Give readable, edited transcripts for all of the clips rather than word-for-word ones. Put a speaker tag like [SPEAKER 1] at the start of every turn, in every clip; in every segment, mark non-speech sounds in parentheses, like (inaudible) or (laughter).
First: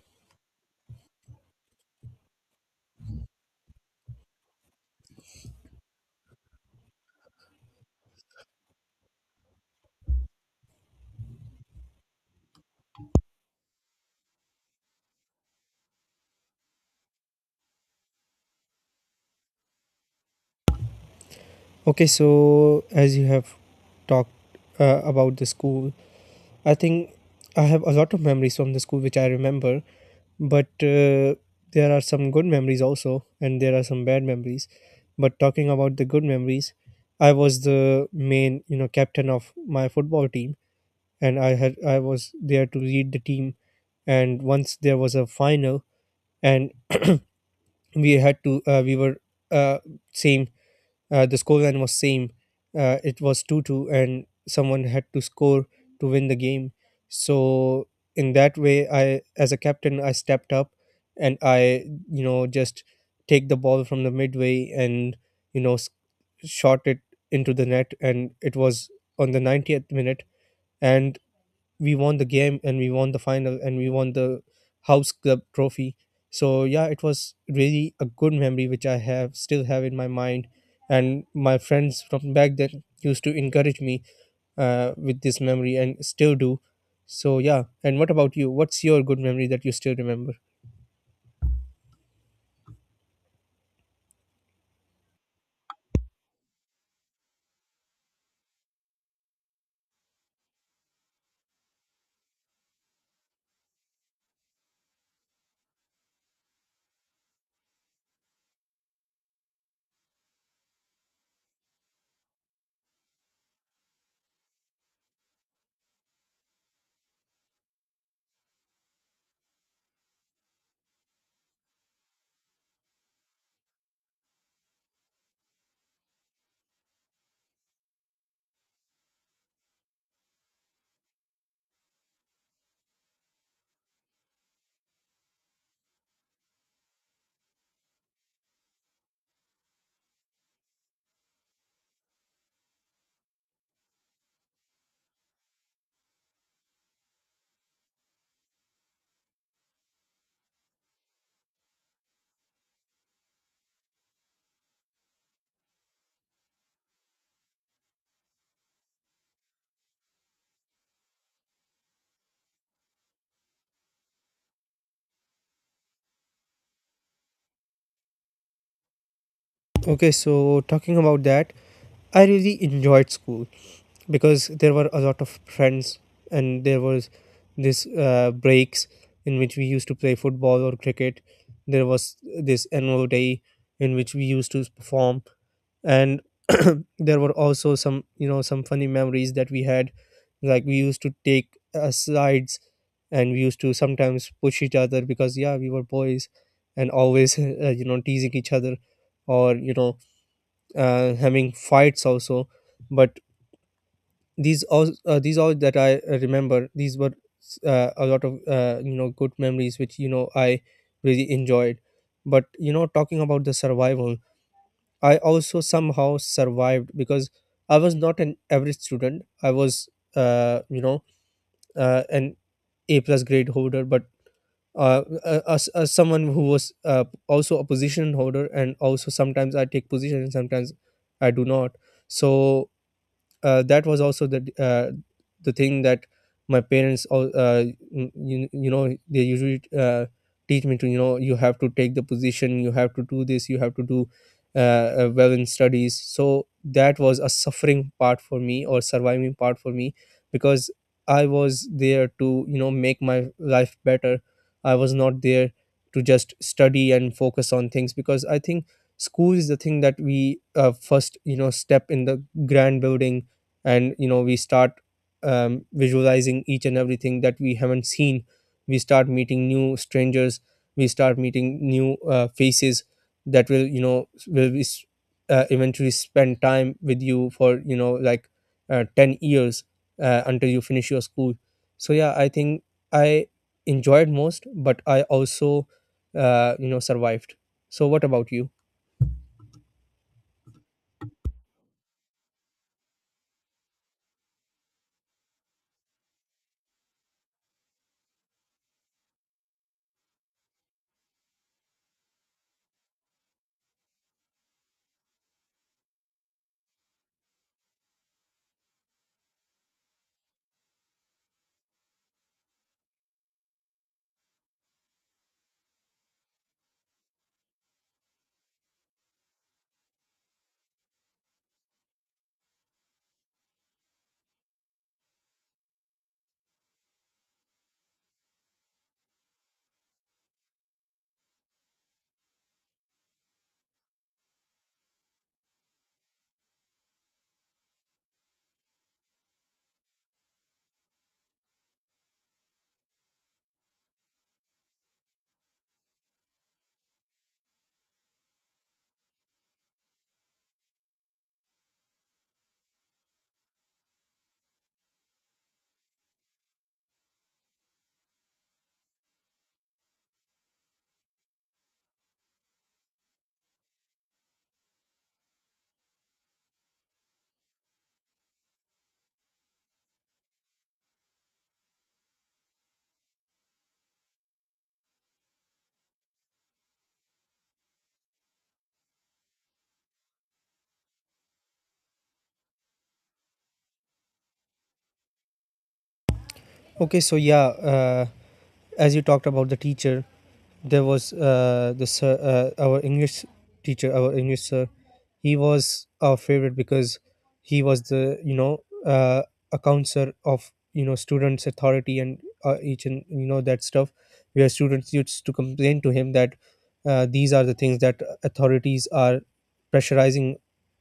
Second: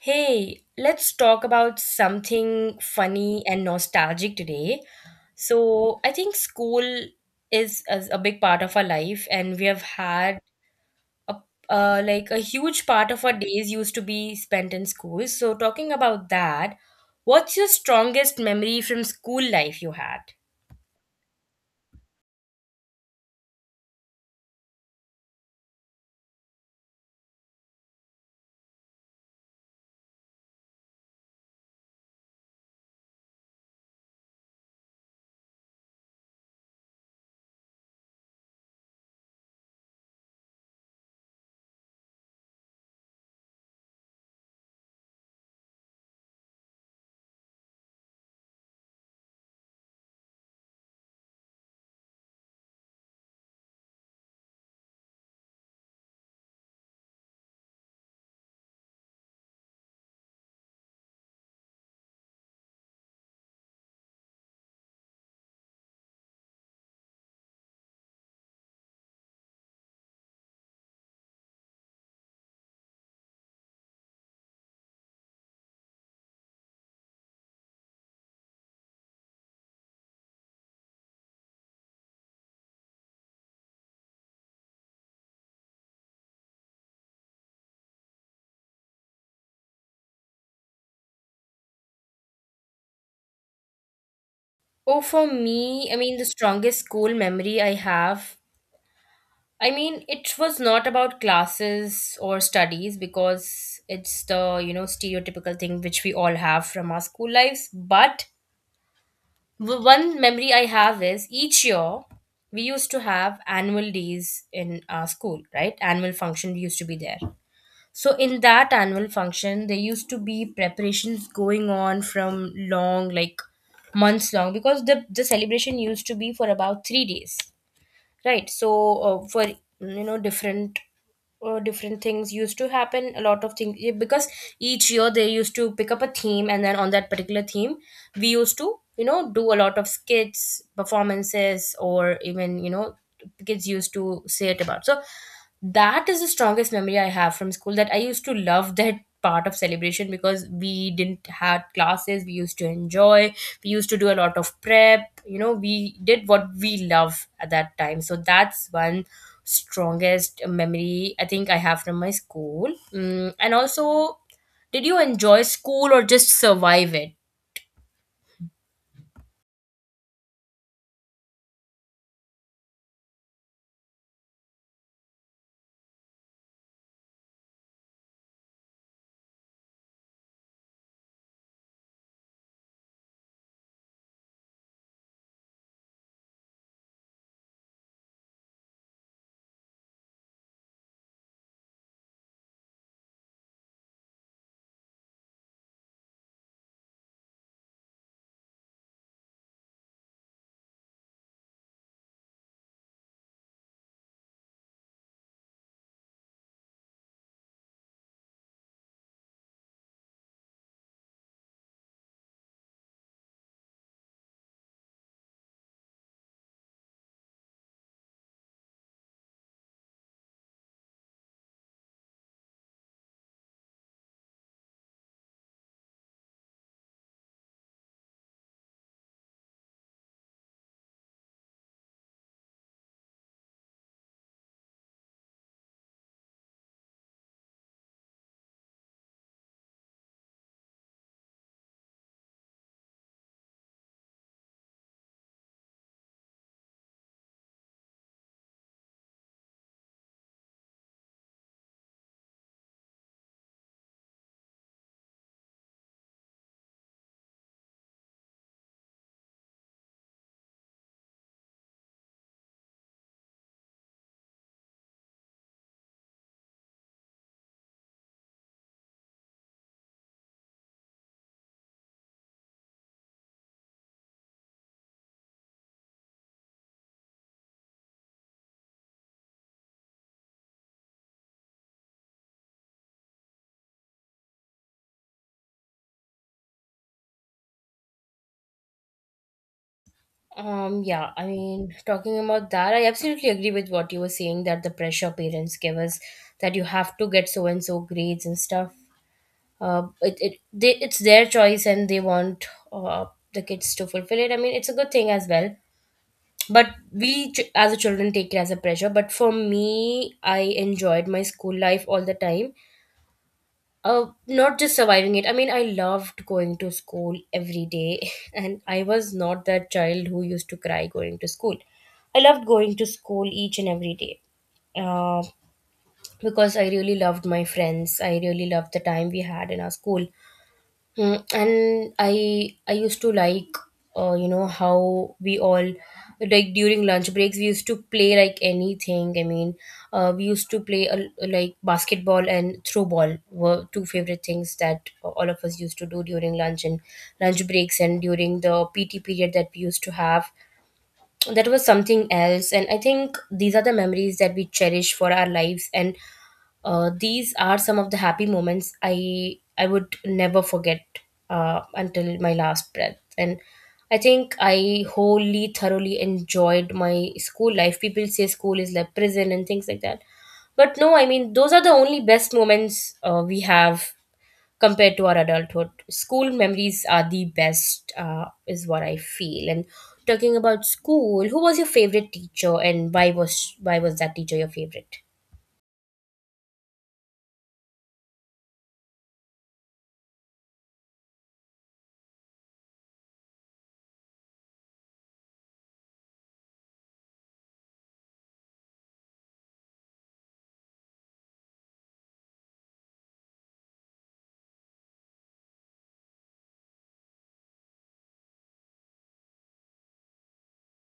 [SPEAKER 1] Hey, let's talk about something funny and nostalgic today. So, I think school is a big part of our life, and we have had a like a huge part of our days used to be spent in school. So, talking about that, what's your strongest memory from school life you had?
[SPEAKER 2] Okay, so as you have talked about the school, I think I have a lot of memories from the school which I remember, but there are some good memories also, and there are some bad memories. But talking about the good memories, I was the main, you know, captain of my football team, and I was there to lead the team. And once there was a final, and (clears throat) we had to we were uh, same the scoreline was same. It was 2-2, and someone had to score to win the game. So in that way, I as a captain, I stepped up, and I just take the ball from the midway, and you know s- shot it into the net, and it was on the 90th minute. And we won the game, and we won the final, and we won the house club trophy. So yeah, it was really a good memory which I have still have in my mind, and my friends from back then used to encourage me with this memory and still do. So yeah, and what about you? What's your good memory that you still remember?
[SPEAKER 1] Oh, for me, I mean, the strongest school memory I have, I mean, it was not about classes or studies because it's the, you know, stereotypical thing which we all have from our school lives. But one memory I have is each year we used to have annual days in our school, right? Annual function used to be there. So in that annual function, there used to be preparations going on from long, like months long, because the celebration used to be for about 3 days, right? So, for, you know, different different things used to happen, a lot of things, because each year they used to pick up a theme, and then on that particular theme we used to, you know, do a lot of skits, performances, or even, you know, kids used to say it about. So that is the strongest memory I have from school, that I used to love (laughs) that part of celebration because we didn't had classes, we used to enjoy, we used to do a lot of prep, you know, we did what we love at that time. So that's one strongest memory I think I have from my school. And also, did you enjoy school or just survive it?
[SPEAKER 2] Okay, so talking about that, I really enjoyed school because there were a lot of friends, and there was this breaks in which we used to play football or cricket. There was this annual day in which we used to perform. And (clears throat) there were also some you know some funny memories that we had. Like we used to take sides, and we used to sometimes push each other because yeah, we were boys, and always (laughs) teasing each other, or, you know, having fights also. But these all that I remember, these were a lot of good memories which, you know, I really enjoyed. But, you know, talking about the survival, I also somehow survived because I was not an average student. I was uh, you know an A plus grade holder. But as someone who was also a position holder, and also sometimes I take position and sometimes I do not. So that was also the the thing, that my parents you know they usually teach me to, you know, you have to take the position, you have to do this, you have to do well in studies. So that was a suffering part for me, or surviving part for me, because I was there to, you know, make my life better. I was not there to just study and focus on things because I think school is the thing that we first, you know, step in the grand building, and, you know, we start visualizing each and everything that we haven't seen. We start meeting new strangers, we start meeting new faces that will, you know, eventually spend time with you for, you know, like 10 years, until you finish your school. So yeah, I think I enjoyed most, but I also survived. So what about you?
[SPEAKER 1] Yeah, I mean, talking about that, I absolutely agree with what you were saying, that the pressure parents give us that you have to get so and so grades and stuff, it's their choice and they want uh, the kids to fulfill it. I mean, it's a good thing as well, but we as a children take it as a pressure. But for me, I enjoyed my school life all the time, not just surviving it. I mean, I loved going to school every day (laughs) and I was not that child who used to cry going to school. I loved going to school each and every day, uh, because I really loved my friends. I really loved the time we had in our school. Mm, and I used to like you know, how we all, like during lunch breaks, we used to play like anything. I mean, we used to play like basketball and throw ball were two favorite things that all of us used to do during lunch and lunch breaks, and during the PT period that we used to have, that was something else. And I think these are the memories that we cherish for our lives, and these are some of the happy moments I would never forget until my last breath. And I think I wholly, thoroughly enjoyed my school life. People say school is like prison and things like that, but no, I mean, those are the only best moments we have compared to our adulthood. School memories are the best, is what I feel. And talking about school, who was your favorite teacher, and why was that teacher your favorite?
[SPEAKER 2] Okay, so yeah, uh, as you talked about the teacher, there was the sir, our English teacher, our English sir. He was our favorite because he was the, you know, uh, account sir of, you know, students' authority, and each and, you know, that stuff. Where students used to complain to him that these are the things that authorities are pressurizing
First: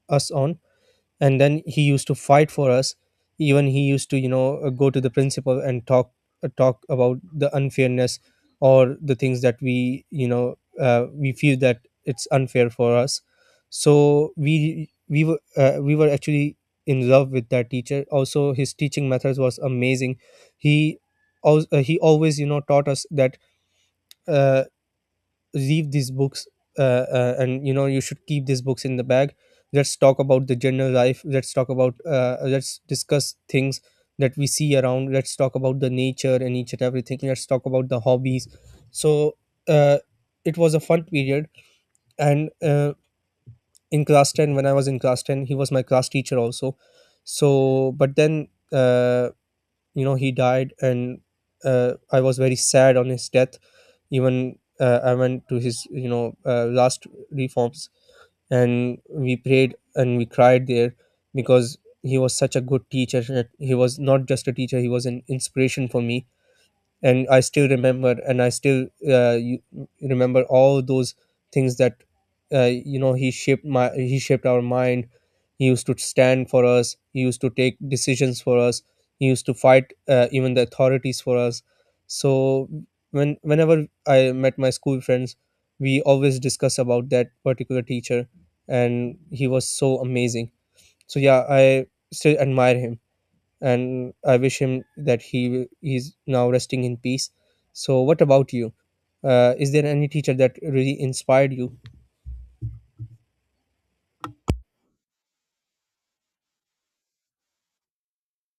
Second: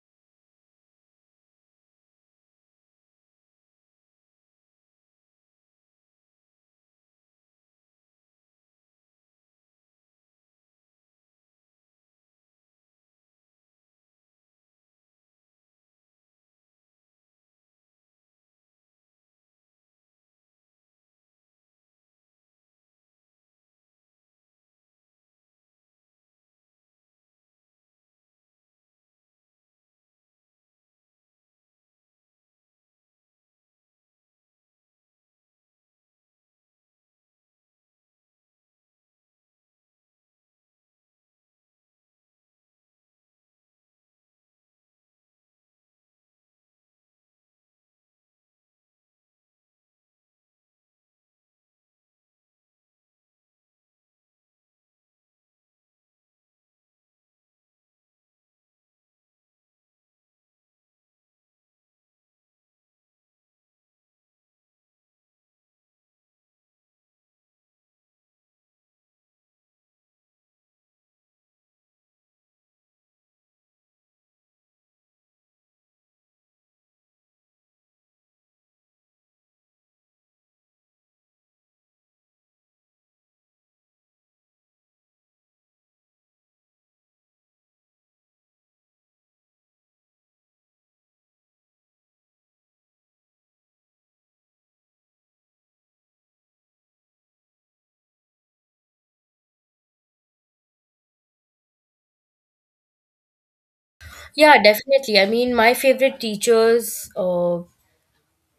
[SPEAKER 2] us on, and then he used to fight for us. Even he used to, you know, go to the principal and talk, talk about the unfairness, or the things that we, you know, we feel that it's unfair for us. So we were actually in love with that teacher. Also, his teaching methods was amazing. He, also, he always, you know, taught us that, uh, leave these books, uh, and, you know, you should keep these books in the bag. Let's talk about the general life. Let's talk about, let's discuss things that we see around. Let's talk about the nature and each and everything. Let's talk about the hobbies. So uh, it was a fun period. And in class 10, when I was in class 10, he was my class teacher also. So but then uh, he died. And I was very sad on his death. Even I went to his, you know, last reforms, and we prayed and we cried there, because he was such a good teacher. He was not just a teacher, he was an inspiration for me. And I still remember, and I still, you remember all those things that you know, he shaped our mind. He used to stand for us, he used to take decisions for us, he used to fight even the authorities for us. So whenever I met my school friends, we always discuss about that particular teacher, and he was so amazing. So yeah, I still admire him, and I wish him that he's now resting in peace. So, what about you? Is there any teacher that really inspired you?
[SPEAKER 1] Yeah, definitely. I mean, my favorite teachers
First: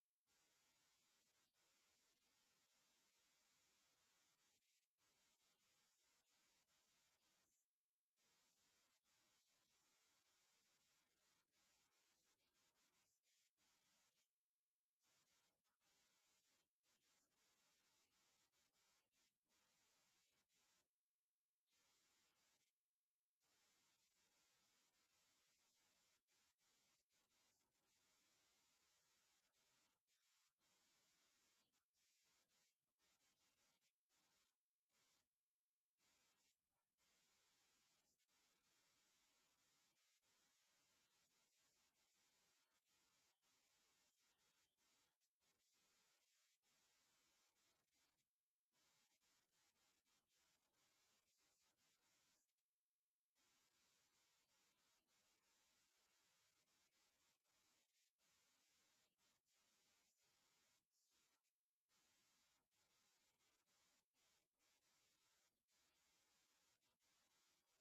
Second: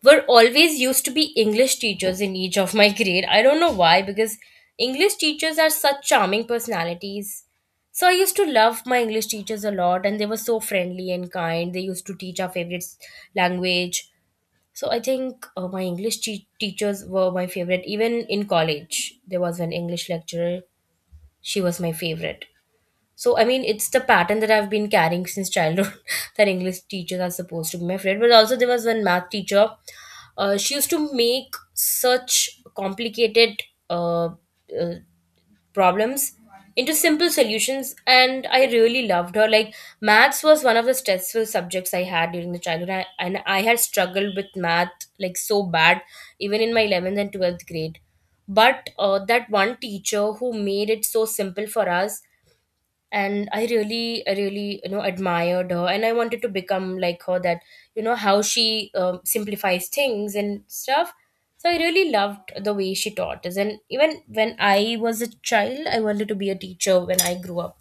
[SPEAKER 1] were always used to be English teachers in each of my (laughs) grade. I don't know why, because English teachers are such charming personalities. So I used to love my English teachers a lot, and they were so friendly and kind. They used to teach our favorite language. So I think my English teachers were my favorite. Even in college, there was an English lecturer. She was my favorite. So I mean, it's the pattern that I've been carrying since childhood (laughs) that English teachers are supposed to be my favorite. But also, there was one math teacher. She used to make such complicated uh, uh, problems into simple solutions, and I really loved her. Like maths was one of the stressful subjects I had during the childhood. And I had struggled with math like so bad, even in my 11th and 12th grade. But that one teacher who made it so simple for us, and I really, you know, admired her and I wanted to become like her, that, you know, how she simplifies things and stuff. So I really loved the way she taught us, and even when I was a child, I wanted to be a teacher when I grew up.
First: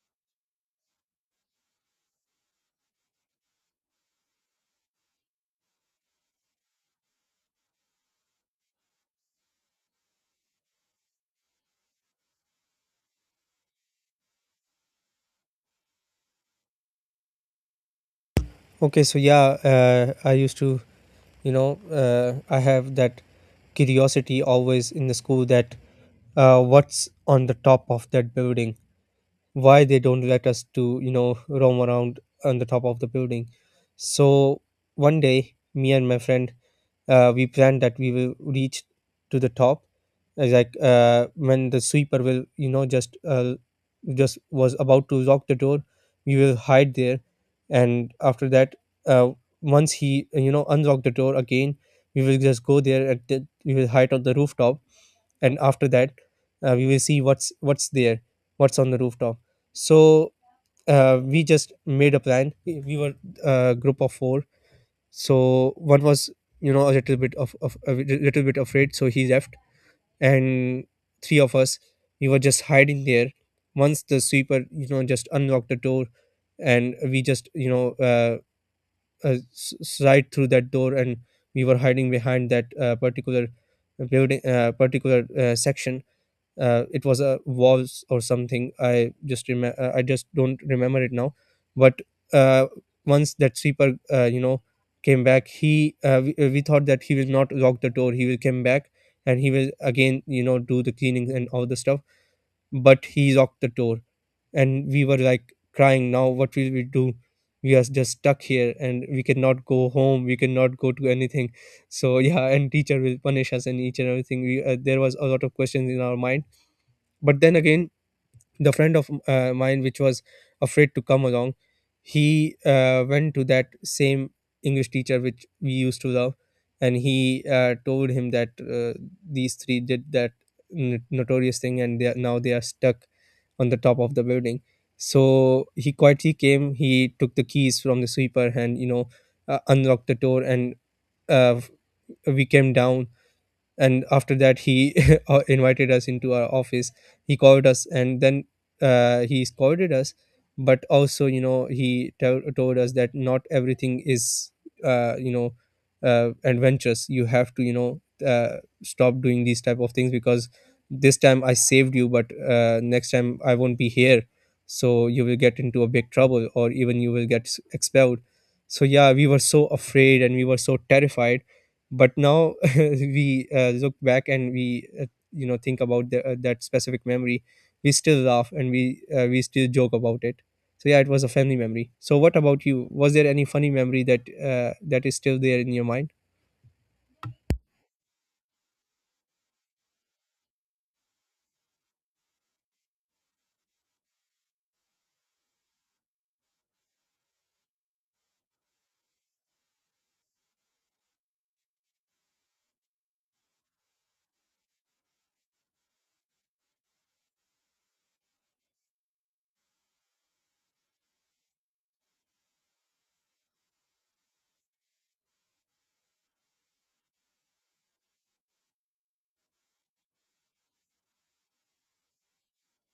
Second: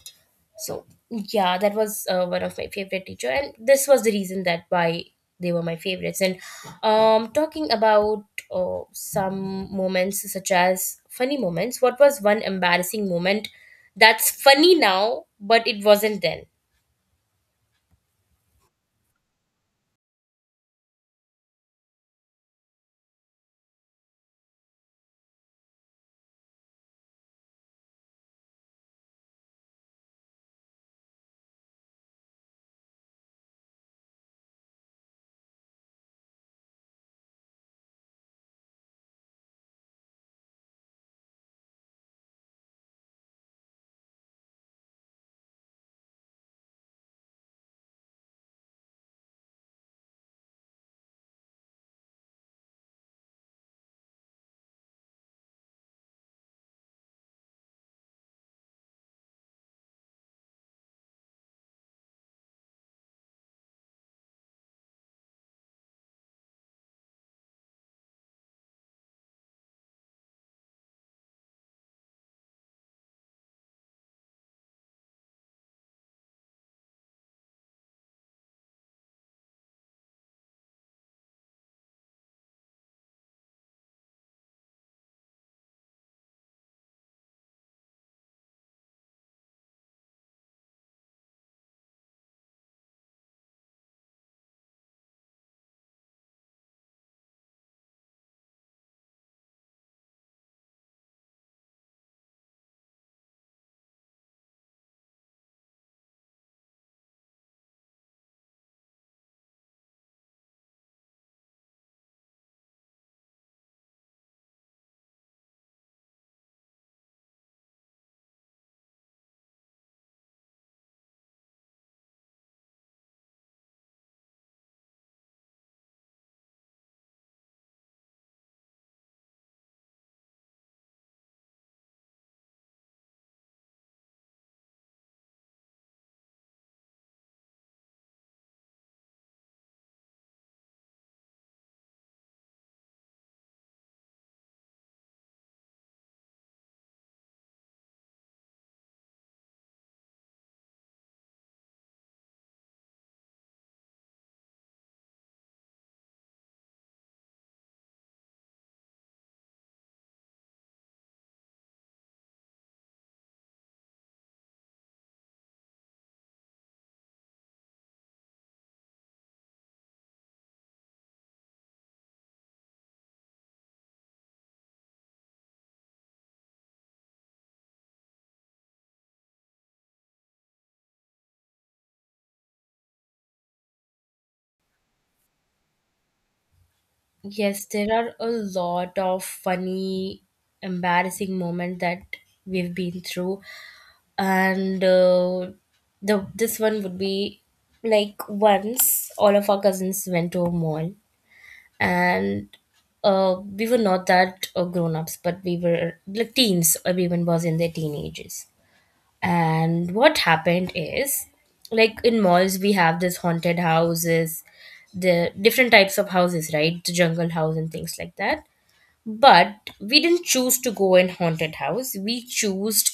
[SPEAKER 1] So yeah, that was one of my favorite teacher, and this was the reason that why they were my favorites. And talking about some moments such as funny moments, what was one embarrassing moment that's funny now, but it wasn't then?
[SPEAKER 2] Okay, so yeah, I used to, you know, I have that curiosity always in the school, that what's on the top of that building, why they don't let us to, you know, roam around on the top of the building. So one day, me and my friend, we planned that we will reach to the top, like, when the sweeper will, you know, just, just was about to lock the door, we will hide there. And after that, uh, once he, you know, unlock the door again, we will just go there, and then we will hide on the rooftop. And after that, we will see what's there, what's on the rooftop. So we just made a plan. We were a group of four. So one was, you know, a little bit of a little bit afraid, so he left. And three of us, we were just hiding there. Once the sweeper, you know, just unlocked the door, and we just, you know, uh, slide through that door. And we were hiding behind that particular building, particular section. It was a waltz or something, I just don't remember it now. But uh, once that sweeper, you know, came back, he we thought that he will not lock the door, he will come back, and he will again, you know, do the cleaning and all the stuff. But he locked the door, and we were like crying, now what will we do? We are just stuck here, and we cannot go home, we cannot go to anything. So yeah, and teacher will punish us and each and everything. There was a lot of questions in our mind. But then again, the friend of mine which was afraid to come along, he went to that same English teacher which we used to love, and he told him that these three did that notorious thing, and now they are stuck on the top of the building. So he quietly came, he took the keys from the sweeper, and, you know, unlocked the door, and uh, we came down. And after that, he (laughs) invited us into our office. He called us, and then he scolded us. But also, you know, he tell told us that not everything is uh, you know adventurous. You have to, you know, stop doing these type of things, because this time I saved you, but next time I won't be here. So you will get into a big trouble, or even you will get expelled. So yeah, we were so afraid and we were so terrified. But now (laughs) we, look back, and we, you know, think about that specific memory. We still laugh, and we still joke about it. So yeah, it was a family memory. So what about you? Was there any funny memory that that is still there in your mind?
[SPEAKER 1] Yes, there are a lot of funny, embarrassing moments that we've been through, and the this one would be like once all of our cousins went to a mall, and we were not that grown ups, but we were like teens. Everyone was in their teenagers. And what happened is, like in malls, we have this haunted houses, the different types of houses, right? The jungle house and things like that. But we didn't choose to go in haunted house. We chose.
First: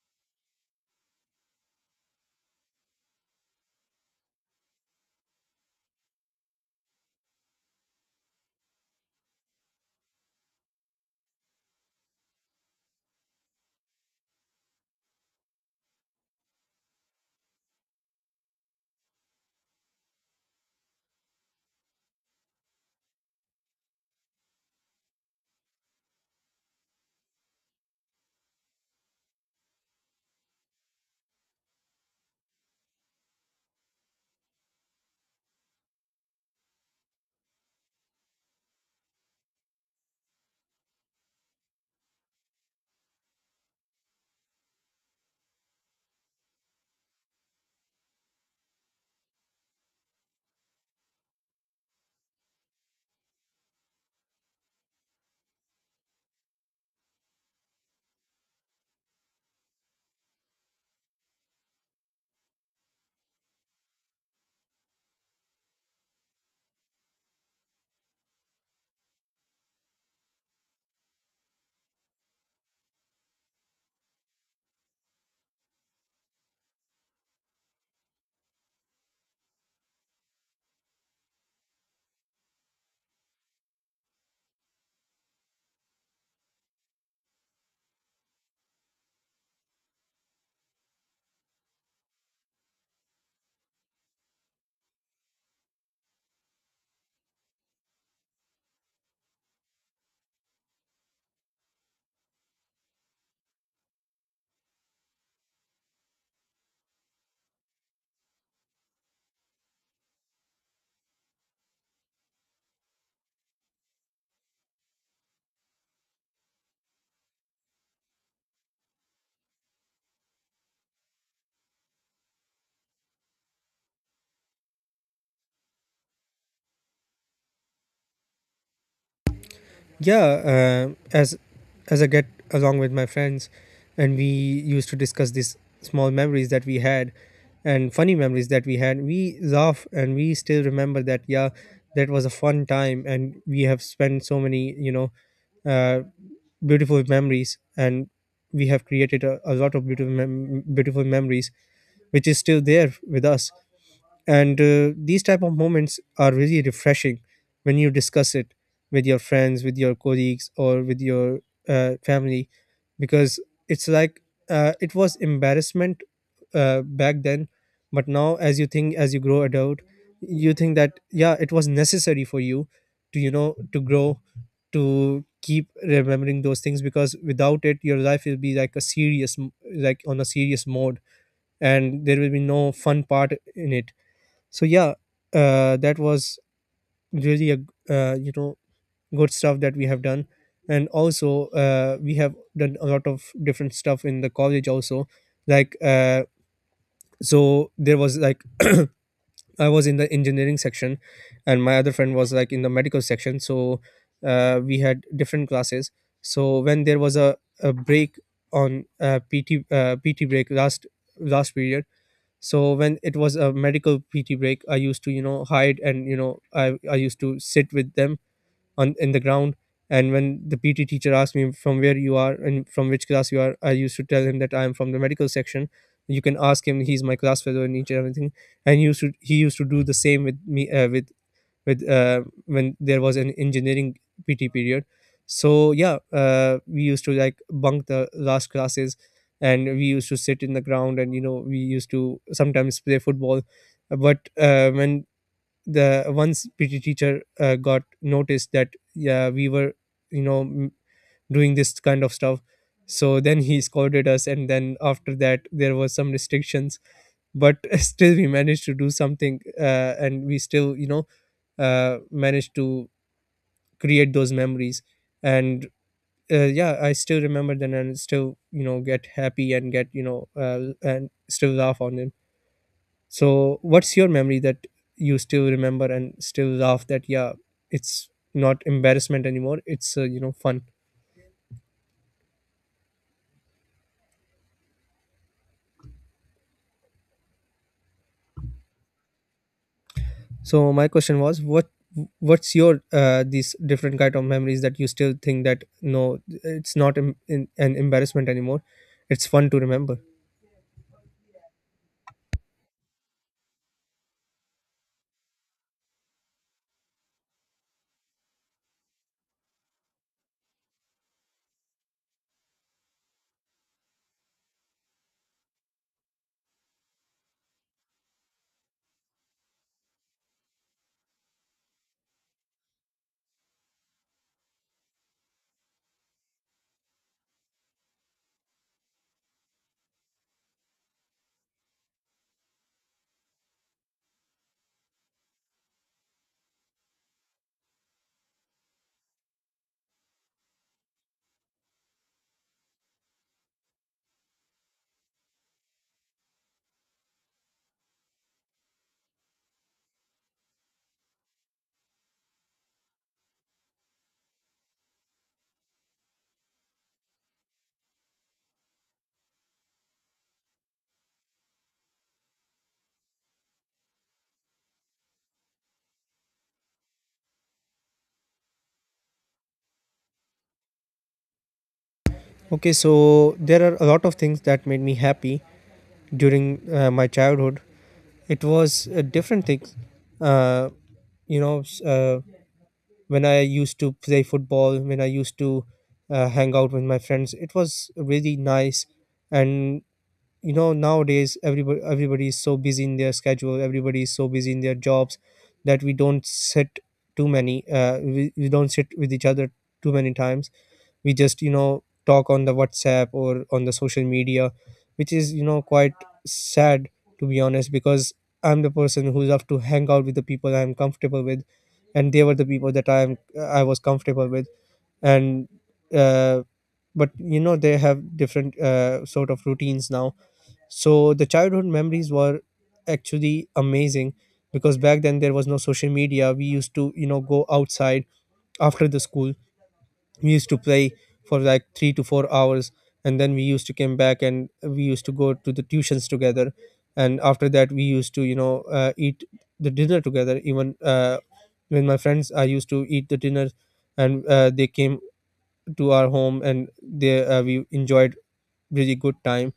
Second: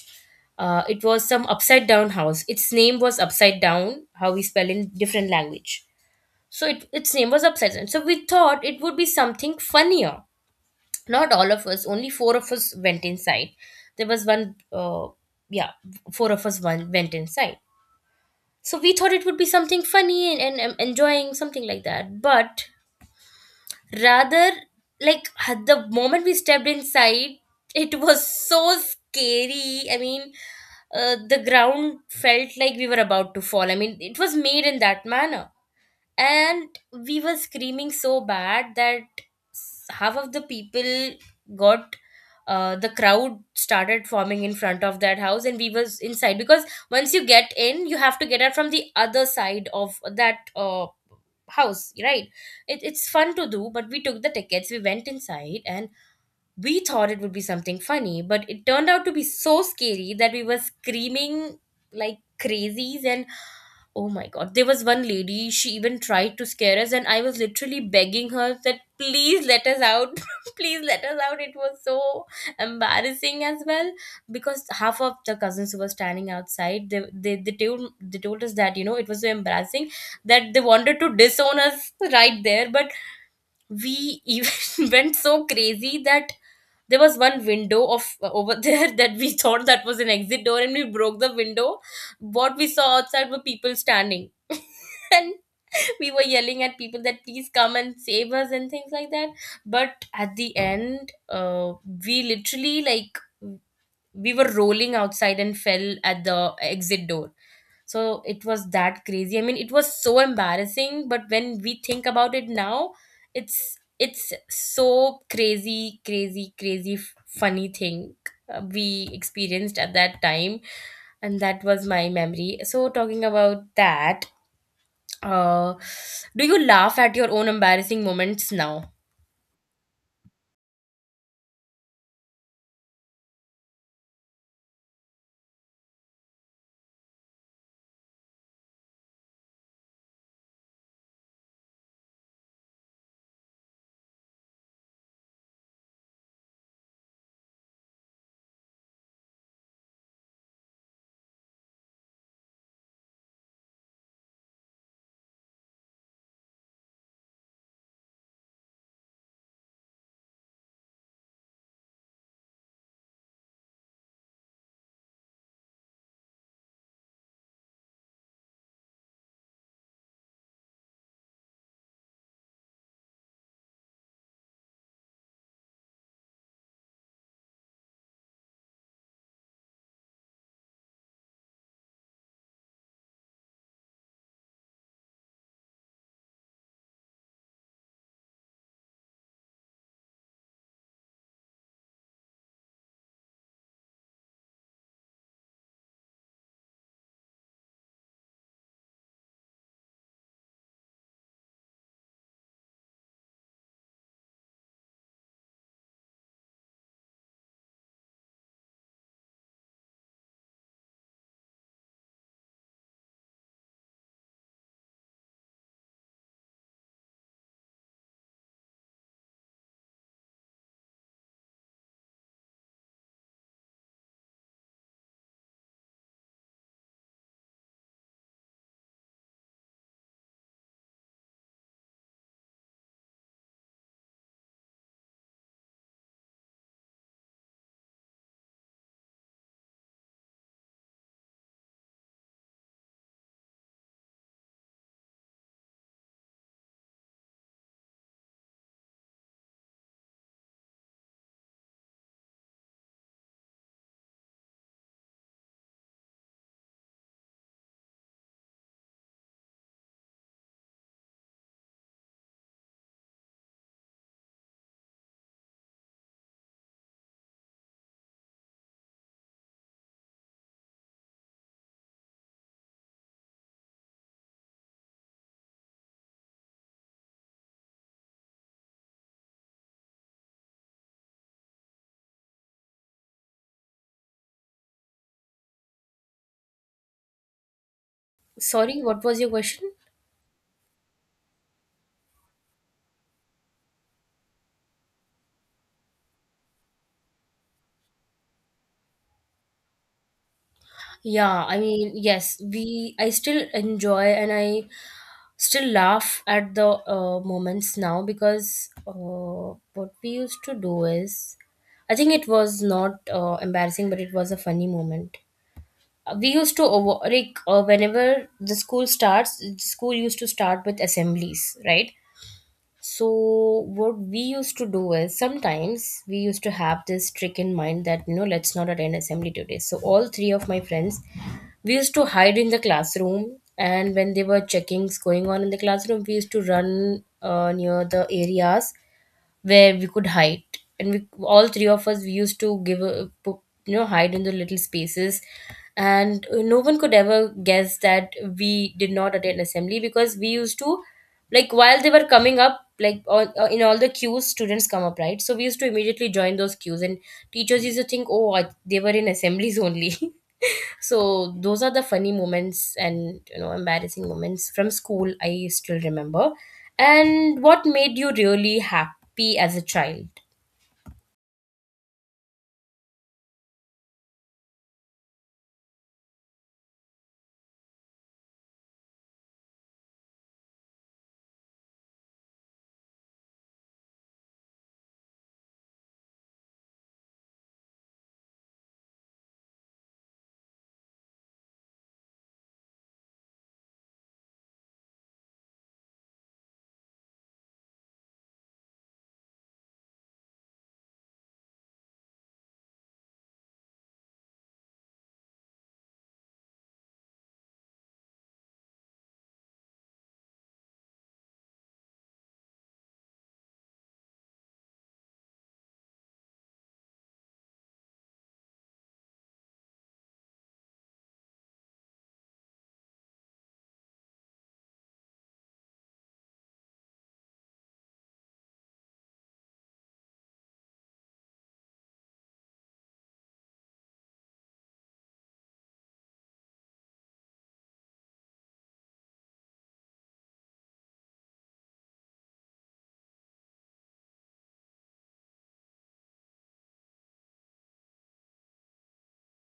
[SPEAKER 1] It was some upside down house. Its name was upside down, how we spell in different language. So its name was Upside Down. So we thought it would be something funnier. Not all of us, only four of us went inside. There was one, yeah, four of us, one went inside. So we thought it would be something funny and, enjoying something like that. But rather, like had the moment we stepped inside, it was so scary. I mean, the ground felt like we were about to fall. I mean, it was made in that manner, and we were screaming so bad that half of the people got, the crowd started forming in front of that house and we was inside. Because once you get in, you have to get out from the other side of that house, right? It's fun to do, but we took the tickets, we went inside, and we thought it would be something funny, but it turned out to be so scary that we were screaming like crazies. And oh my god, there was one lady, she even tried to scare us, and I was literally begging her that please let us out. (laughs) Please let us out. It was so embarrassing as well because half of the cousins who were standing outside, they told us that, you know, it was so embarrassing that they wanted to disown us right there. But we even (laughs) went so crazy that there was one window of over there (laughs) that we thought that was an exit door, and we broke the window. What we saw outside were people standing (laughs) and we were yelling at people that please come and save us and things like that. But at the end, we literally, like, we were rolling outside and fell at the exit door. So it was that crazy. I mean, it was so embarrassing, but when we think about it now, it's so crazy, crazy, crazy, funny thing we experienced at that time. And that was my memory. So talking about that, uh, do you laugh at your own embarrassing moments now?
[SPEAKER 2] Yeah, uh, as as I get along with my friends, and we used to discuss these small memories that we had, and funny memories that we had, we laugh, and we still remember that, yeah, that was a fun time. And we have spent so many, you know, uh, beautiful memories, and we have created a lot of beautiful beautiful memories, which is still there with us. And these type of Moments are really refreshing when you discuss it with your friends, with your colleagues, or with your family, because it's like it was embarrassment back then. But now, as you think, as you grow adult, you think that yeah, it was necessary for you to, to grow, to keep remembering those things, because without it your life will be like a serious like on a serious mode, and there will be no fun part in it. So yeah, that was really a, uh, you know good stuff that we have done. And also, we have done a lot of different stuff in the college also. like uh, so there was like, I was in the engineering section and my other friend was like in the medical section. So we had different classes. So when there was a break on PT, PT break, last period. So when it was a medical PT break, I used to, hide, and you know, I used to sit with them on, in the ground. And when the PT teacher asked me from where you are and from which class you are, I used to tell him that I am from the medical section, you can ask him, he's my class fellow and each and everything. And he used to do the same with me, with when there was an engineering PT period. So yeah, we used to like bunk the last classes, and we used to sit in the ground, and you know, we used to sometimes play football. But when the once PT teacher got noticed that yeah, we were, you know m- doing this kind of stuff, so then he scolded us, and then after that there was some restrictions. But (laughs) still we managed to do something, and we still, managed to create those memories. And yeah, I still remember them and still, you know, get happy and get, and still laugh on them. So what's your memory that you still remember and still laugh, that yeah, it's not embarrassment anymore, it's, fun?
[SPEAKER 1] Sorry, what was your question?
[SPEAKER 2] So my question was, what, what's your these different kind of memories that you still think that no, it's not an embarrassment anymore, it's fun to remember.
[SPEAKER 1] Yeah, I mean, yes, we I still enjoy and I still laugh at the moments now, because what we used to do is, I think it was not embarrassing, but it was a funny moment. We used to over, like, whenever the school starts, the school used to start with assemblies, right? So, what we used to do is sometimes we used to have this trick in mind that, you know, let's not attend assembly today. So, all three of my friends, we used to hide in the classroom. And when they were checkings going on in the classroom, we used to run near the areas where we could hide, and we all three of us, we used to give a, you know, hide in the little spaces, and no one could ever guess that we did not attend assembly, because we used to, like, while they were coming up, like in all the queues, students come up, right? So we used to immediately join those queues, and teachers used to think, oh, they were in assemblies only. (laughs) So those are the funny moments and, you know, embarrassing moments from school I still remember. And what made you really happy as a child?
[SPEAKER 2] Okay, so there are a lot of things that made me happy during my childhood. It was different things. Uh, you know, s- uh, when I used to play football, when I used to hang out with my friends, it was really nice. And you know, nowadays everybody is so busy in their schedule. Everybody is so busy in their jobs, that we don't sit too many. We don't sit with each other too many times. We just, you know, talk on the WhatsApp or on the social media, which is, you know, quite sad, to be honest, because I'm the person who love to hang out with the people I'm comfortable with, and they were the people that I was comfortable with. And uh, but you know, they have different sort of routines now. So the childhood memories were actually amazing, because back then there was no social media. We used to, you know, go outside after the school, we used to play for like 3 to 4 hours, and then we used to come back, and we used to go to the tuitions together. And after that, we used to, eat the dinner together. Even when my friends, I used to eat the dinner, and they came to our home, and they, we enjoyed really good time.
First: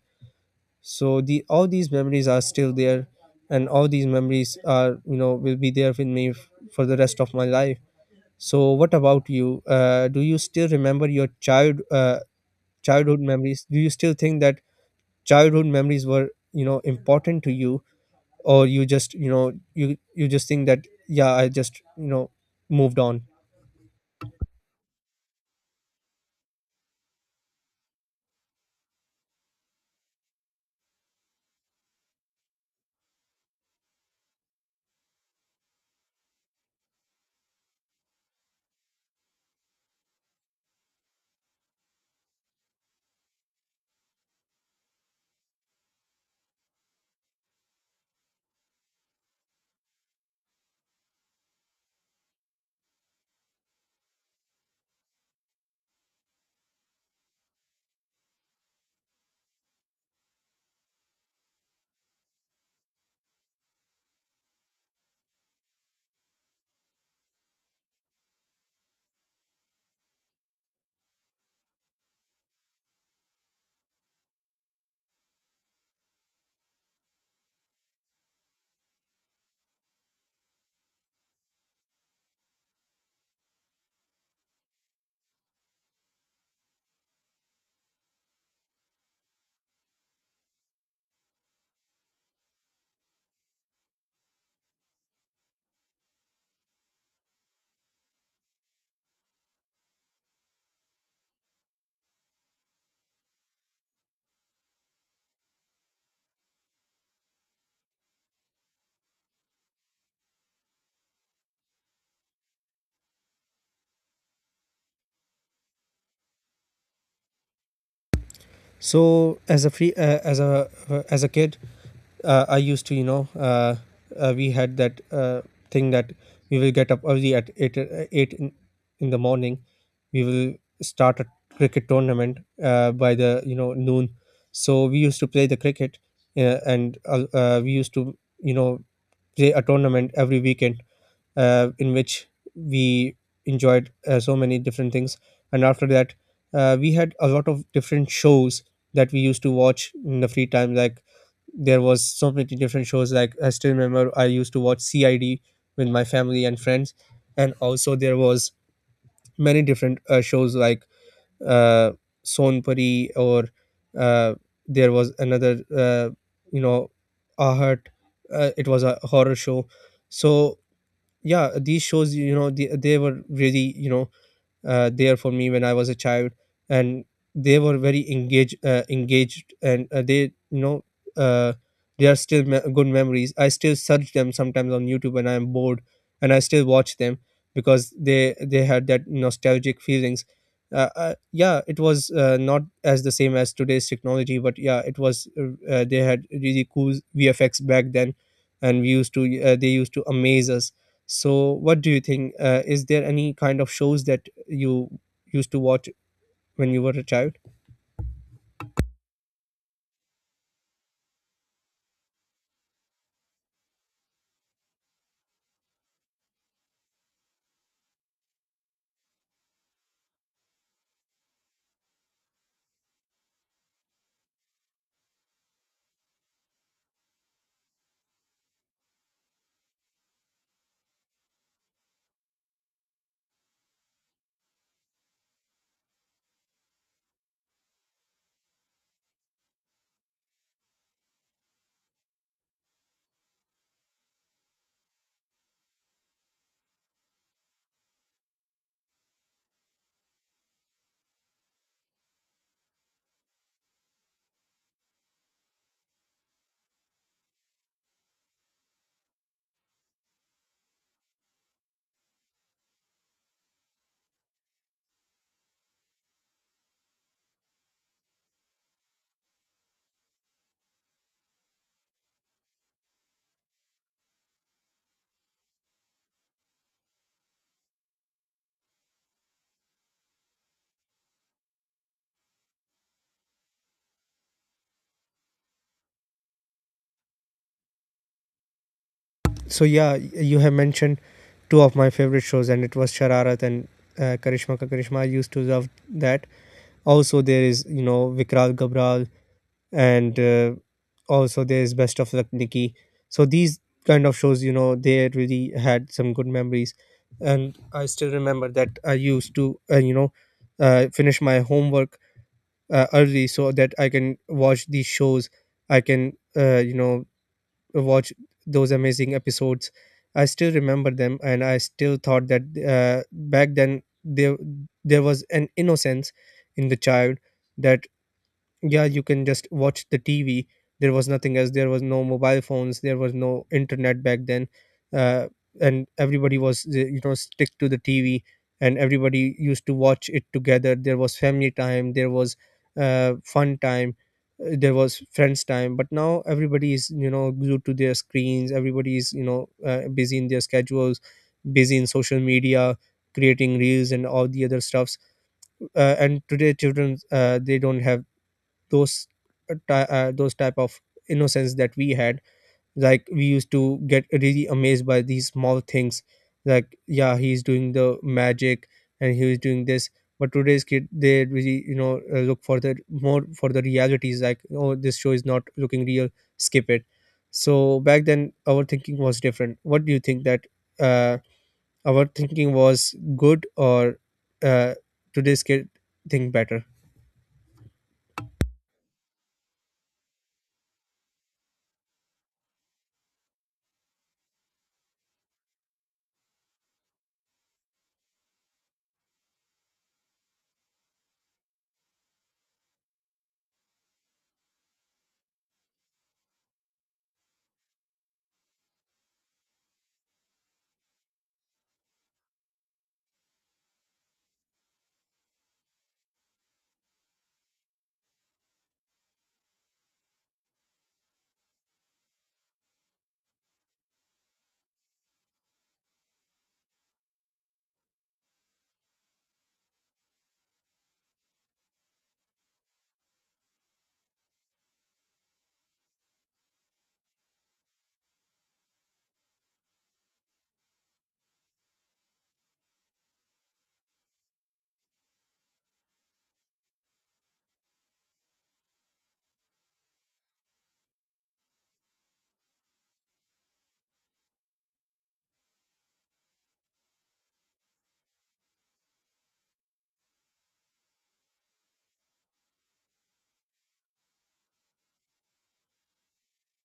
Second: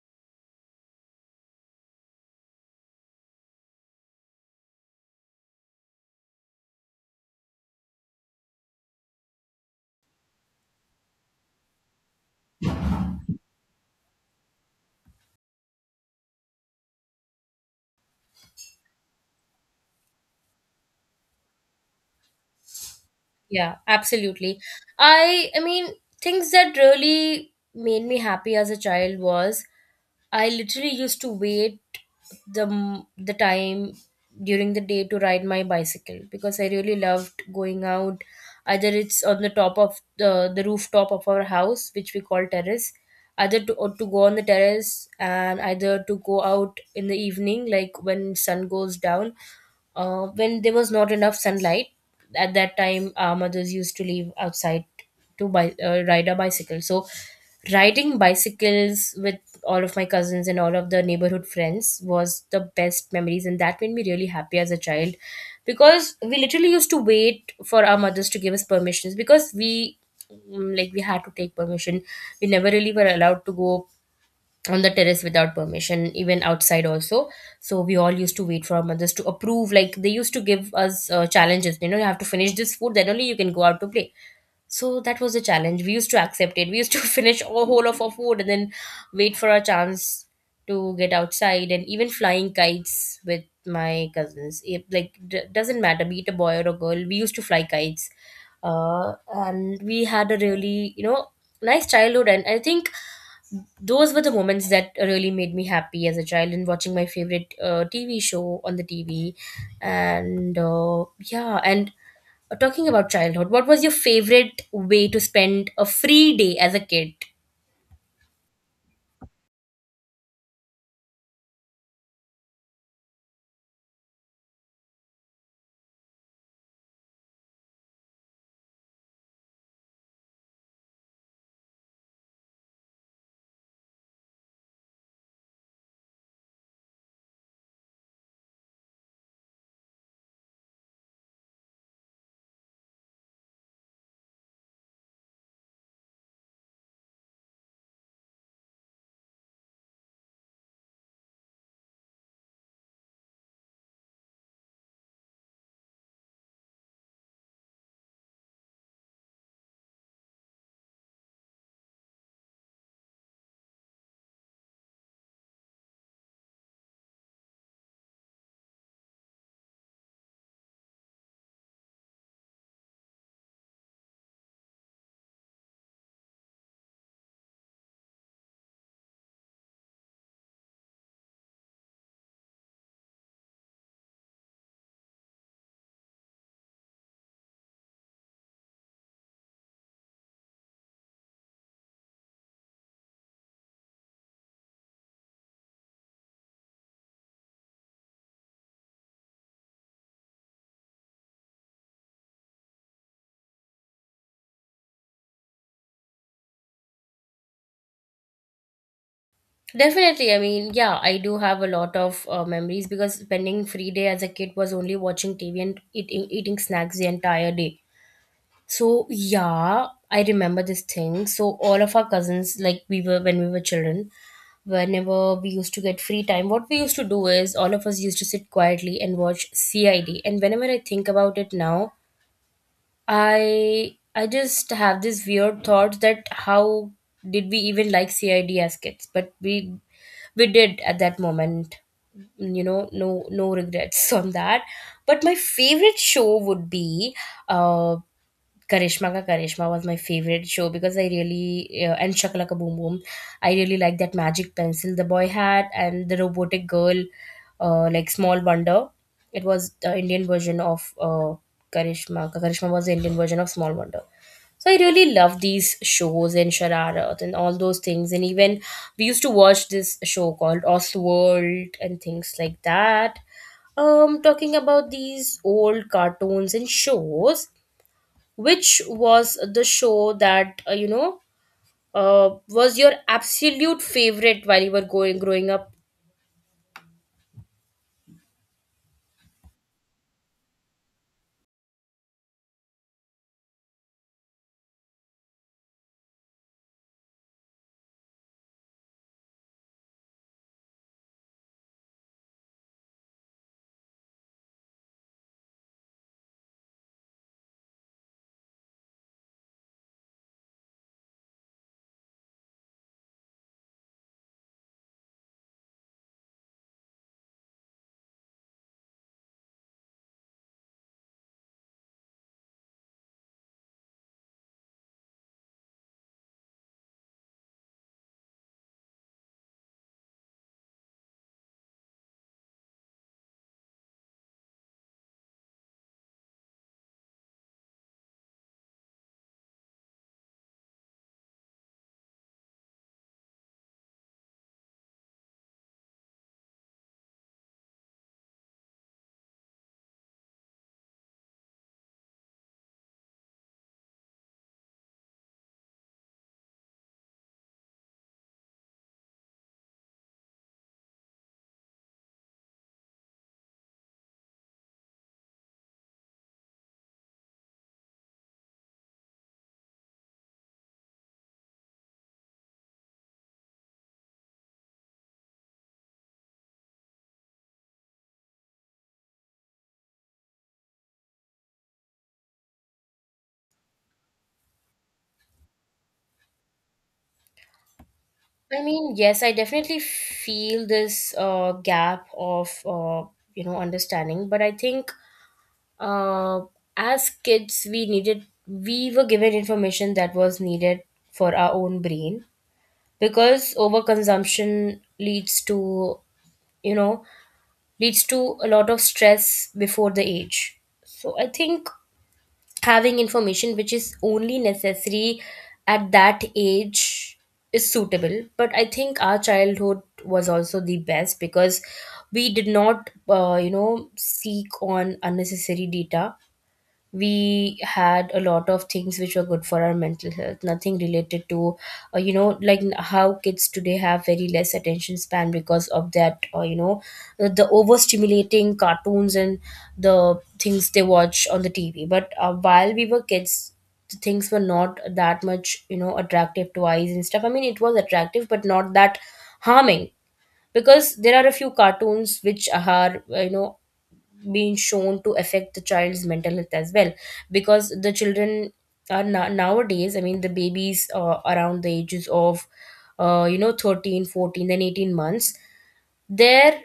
[SPEAKER 2] So the all these memories are still there, and all these memories are, you know, will be there with me for the rest of my life. So what about you? Do you still remember your childhood memories? Do you still think that childhood memories were, you know, important to you, or you just, you know, you just think that yeah, I just, you know, moved on?
[SPEAKER 1] Yeah, absolutely. I mean things that really made me happy as a child was I literally used to wait the time during the day to ride my bicycle because I really loved going out. Either it's on the top of the rooftop of our house, which we call terrace, either to or to go on the terrace and either to go out in the evening, like when sun goes down, when there was not enough sunlight at that time our mothers used to leave outside to ride a bicycle. So riding bicycles with all of my cousins and all of the neighborhood friends was the best memories, and that made me really happy as a child, because we literally used to wait for our mothers to give us permissions. Because like we had to take permission, we never really were allowed to go on the terrace without permission, even outside also. So we all used to wait for our mothers to approve, like they used to give us challenges, you know, you have to finish this food then only you can go out to play. So that was the challenge, we used to accept it, we used to (laughs) finish all whole of our food and then wait for our chance to get outside. And even flying kites with my cousins, doesn't matter be it a boy or a girl, we used to fly kites. Uh, and we had a really, you know, nice childhood, and I think those were the moments that really made me happy as a child, and watching my favorite TV show on the TV. and uh, yeah and talking about childhood, what was your favorite way to spend a free day as a kid?
[SPEAKER 2] So as a free as a kid, I used to, we had that thing that we will get up early at eight, eight in the morning. We will start a cricket tournament by the, you know, noon. So we used to play the cricket, and we used to, you know, play a tournament every weekend, in which we enjoyed, so many different things. And after that, we had a lot of different shows that we used to watch in the free time. Like there was so many different shows. Like I still remember, I used to watch CID with my family and friends. And also there was many different shows, like uh, Sonpuri, or uh, there was another, you know Ahat. It was a horror show. So yeah, these shows, you know, they were really, you know, there for me when I was a child. And they were very engaged, engaged, and they, you know, uh, they are still good memories. I still search them sometimes on YouTube when I am bored, and I still watch them, because they had that nostalgic feelings. Yeah, it was not as the same as today's technology, but yeah, it was. They had really cool VFX back then, and we used to. They used to amaze us. So, what do you think? Is there any kind of shows that you used to watch when you were a child?
[SPEAKER 1] Definitely. I mean, yeah, I do have a lot of memories because spending free day as a kid was only watching TV and eating snacks the entire day. So yeah, I remember this thing. So all of our cousins, like we were when we were children, whenever we used to get free time, what we used to do is all of us used to sit quietly and watch CID. And whenever I think about it now, I just have this weird thought that how did we even like CID as kids? But we did at that moment. Mm, you know, no regrets (laughs) on that. But my favorite show would be uh Karishma Ka Karishma was my favorite show because I really and Shakalaka Boom Boom, I really liked that magic pencil the boy had, and the robotic girl, like Small Wonder. It was the Indian version of Karishma. Ka Karishma was the Indian version of Small Wonder. So I really loved these shows and Shararat and all those things. And even we used to watch this show called Oswald and things like that. Talking about these old cartoons and shows, which was the show that was your absolute favorite while you were going growing up?
[SPEAKER 2] So yeah, you have mentioned two of my favorite shows, and it was Shararat and Karishma Ka Karishma. I used to love that. Also, there is, you know, Vikral Gabral, and also there is Best of Luck Nikki. So these kind of shows, you know, they really had some good memories, and I still remember that I used to, finish my homework early, so that I can watch these shows. I can, watch those amazing episodes. I still remember them, and I still thought that back then there was an innocence in the child, that yeah, you can just watch the TV. There was nothing else, there was no mobile phones, there was no internet back then. uh, and everybody was, stick to the TV, and everybody used to watch it together. There was family time, there was fun time, there was friends time. But now everybody is, you know, glued to their screens, everybody is, busy in their schedules, busy in social media, creating reels and all the other stuffs. And today children, they don't have those, those type of innocence that we had. Like we used to get really amazed by these small things, like yeah, he's doing the magic, and he was doing this. But today's kid, they really, you know, look for the more for the realities, like oh, this show is not looking real, skip it. So back then our thinking was different. What do you think, that uh, our thinking was good, or uh, today's kid think better?
[SPEAKER 1] I mean, yes, I definitely feel this gap of you know, understanding. But I think uh, as kids we needed, we were given information that was needed for our own brain, because overconsumption leads to, you know, leads to a lot of stress before the age. So I think having information which is only necessary at that age is suitable. But I think our childhood was also the best, because we did not you know, seek on unnecessary data. We had a lot of things which were good for our mental health, nothing related to you know, like how kids today have very less attention span because of that, you know, the overstimulating cartoons and the things they watch on the TV. But while we were kids, the things were not that much, you know, attractive to eyes and stuff. I mean, it was attractive, but not that harming, because there are a few cartoons which are, you know, been shown to affect the child's mental health as well. Because the children are nowadays, I mean the babies around the ages of you know, 13, 14, 14 and 18 months, their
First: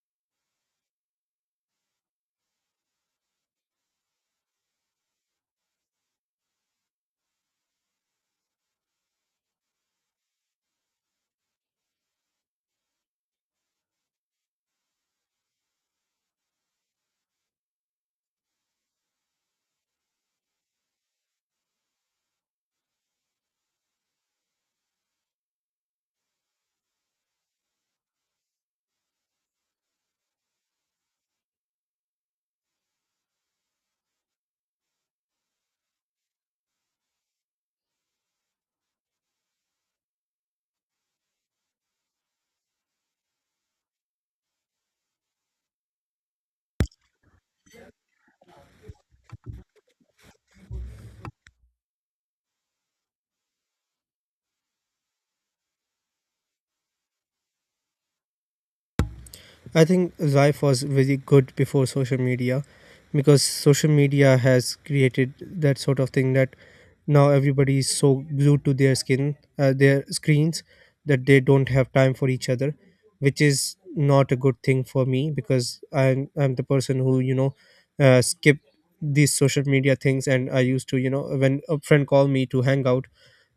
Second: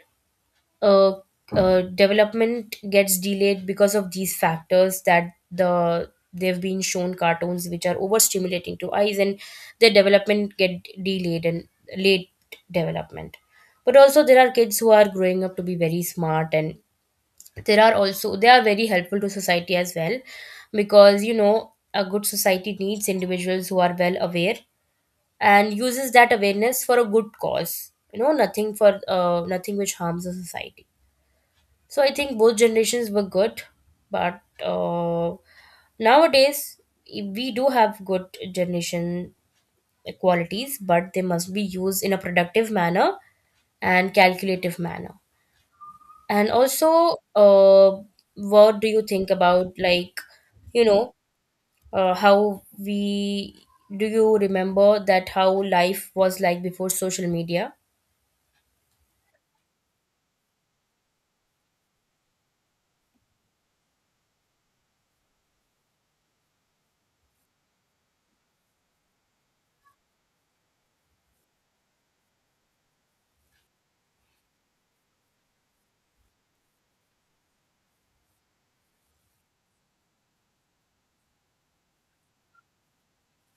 [SPEAKER 1] uh, development gets delayed because of these factors, that they've been shown cartoons which are overstimulating to eyes, and their development get delayed and late development. But also there are kids who are growing up to be very smart, and there are also, they are very helpful to society as well, because you know, a good society needs individuals who are well aware and uses that awareness for a good cause, you know, nothing for nothing which harms the society. So I think both generations were good, but nowadays we do have good generation qualities, but they must be used in a productive manner and calculative manner. And also, what do you think about, like, you know, how we do you remember that how life was like before social media?
[SPEAKER 2] I think life was very good before social media, because social media has created that sort of thing, that now everybody is so glued to their skin, their screens, that they don't have time for each other, which is not a good thing for me, because I'm the person who, you know, skip these social media things. And I used to, you know, when a friend called me to hang out,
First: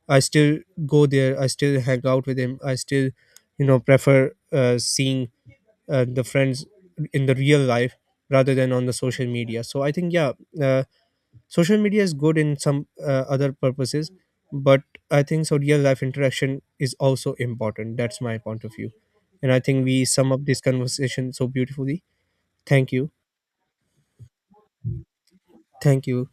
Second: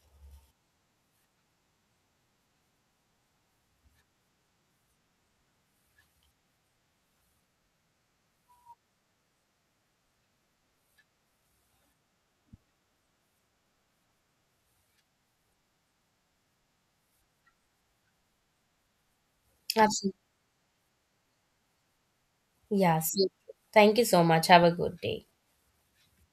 [SPEAKER 2] I still go there, I still hang out with him, I still, you know, prefer, seeing the friends in the real life, rather than on the social media. So I think yeah, uh, social media is good in some other purposes, but I think so, real life interaction is also important. That's my point of view, and I think we
[SPEAKER 1] Absolutely.
[SPEAKER 2] sum up this conversation so beautifully. Thank you.
[SPEAKER 1] Yes. Thank you so much. Have a good day.
[SPEAKER 2] Thank you.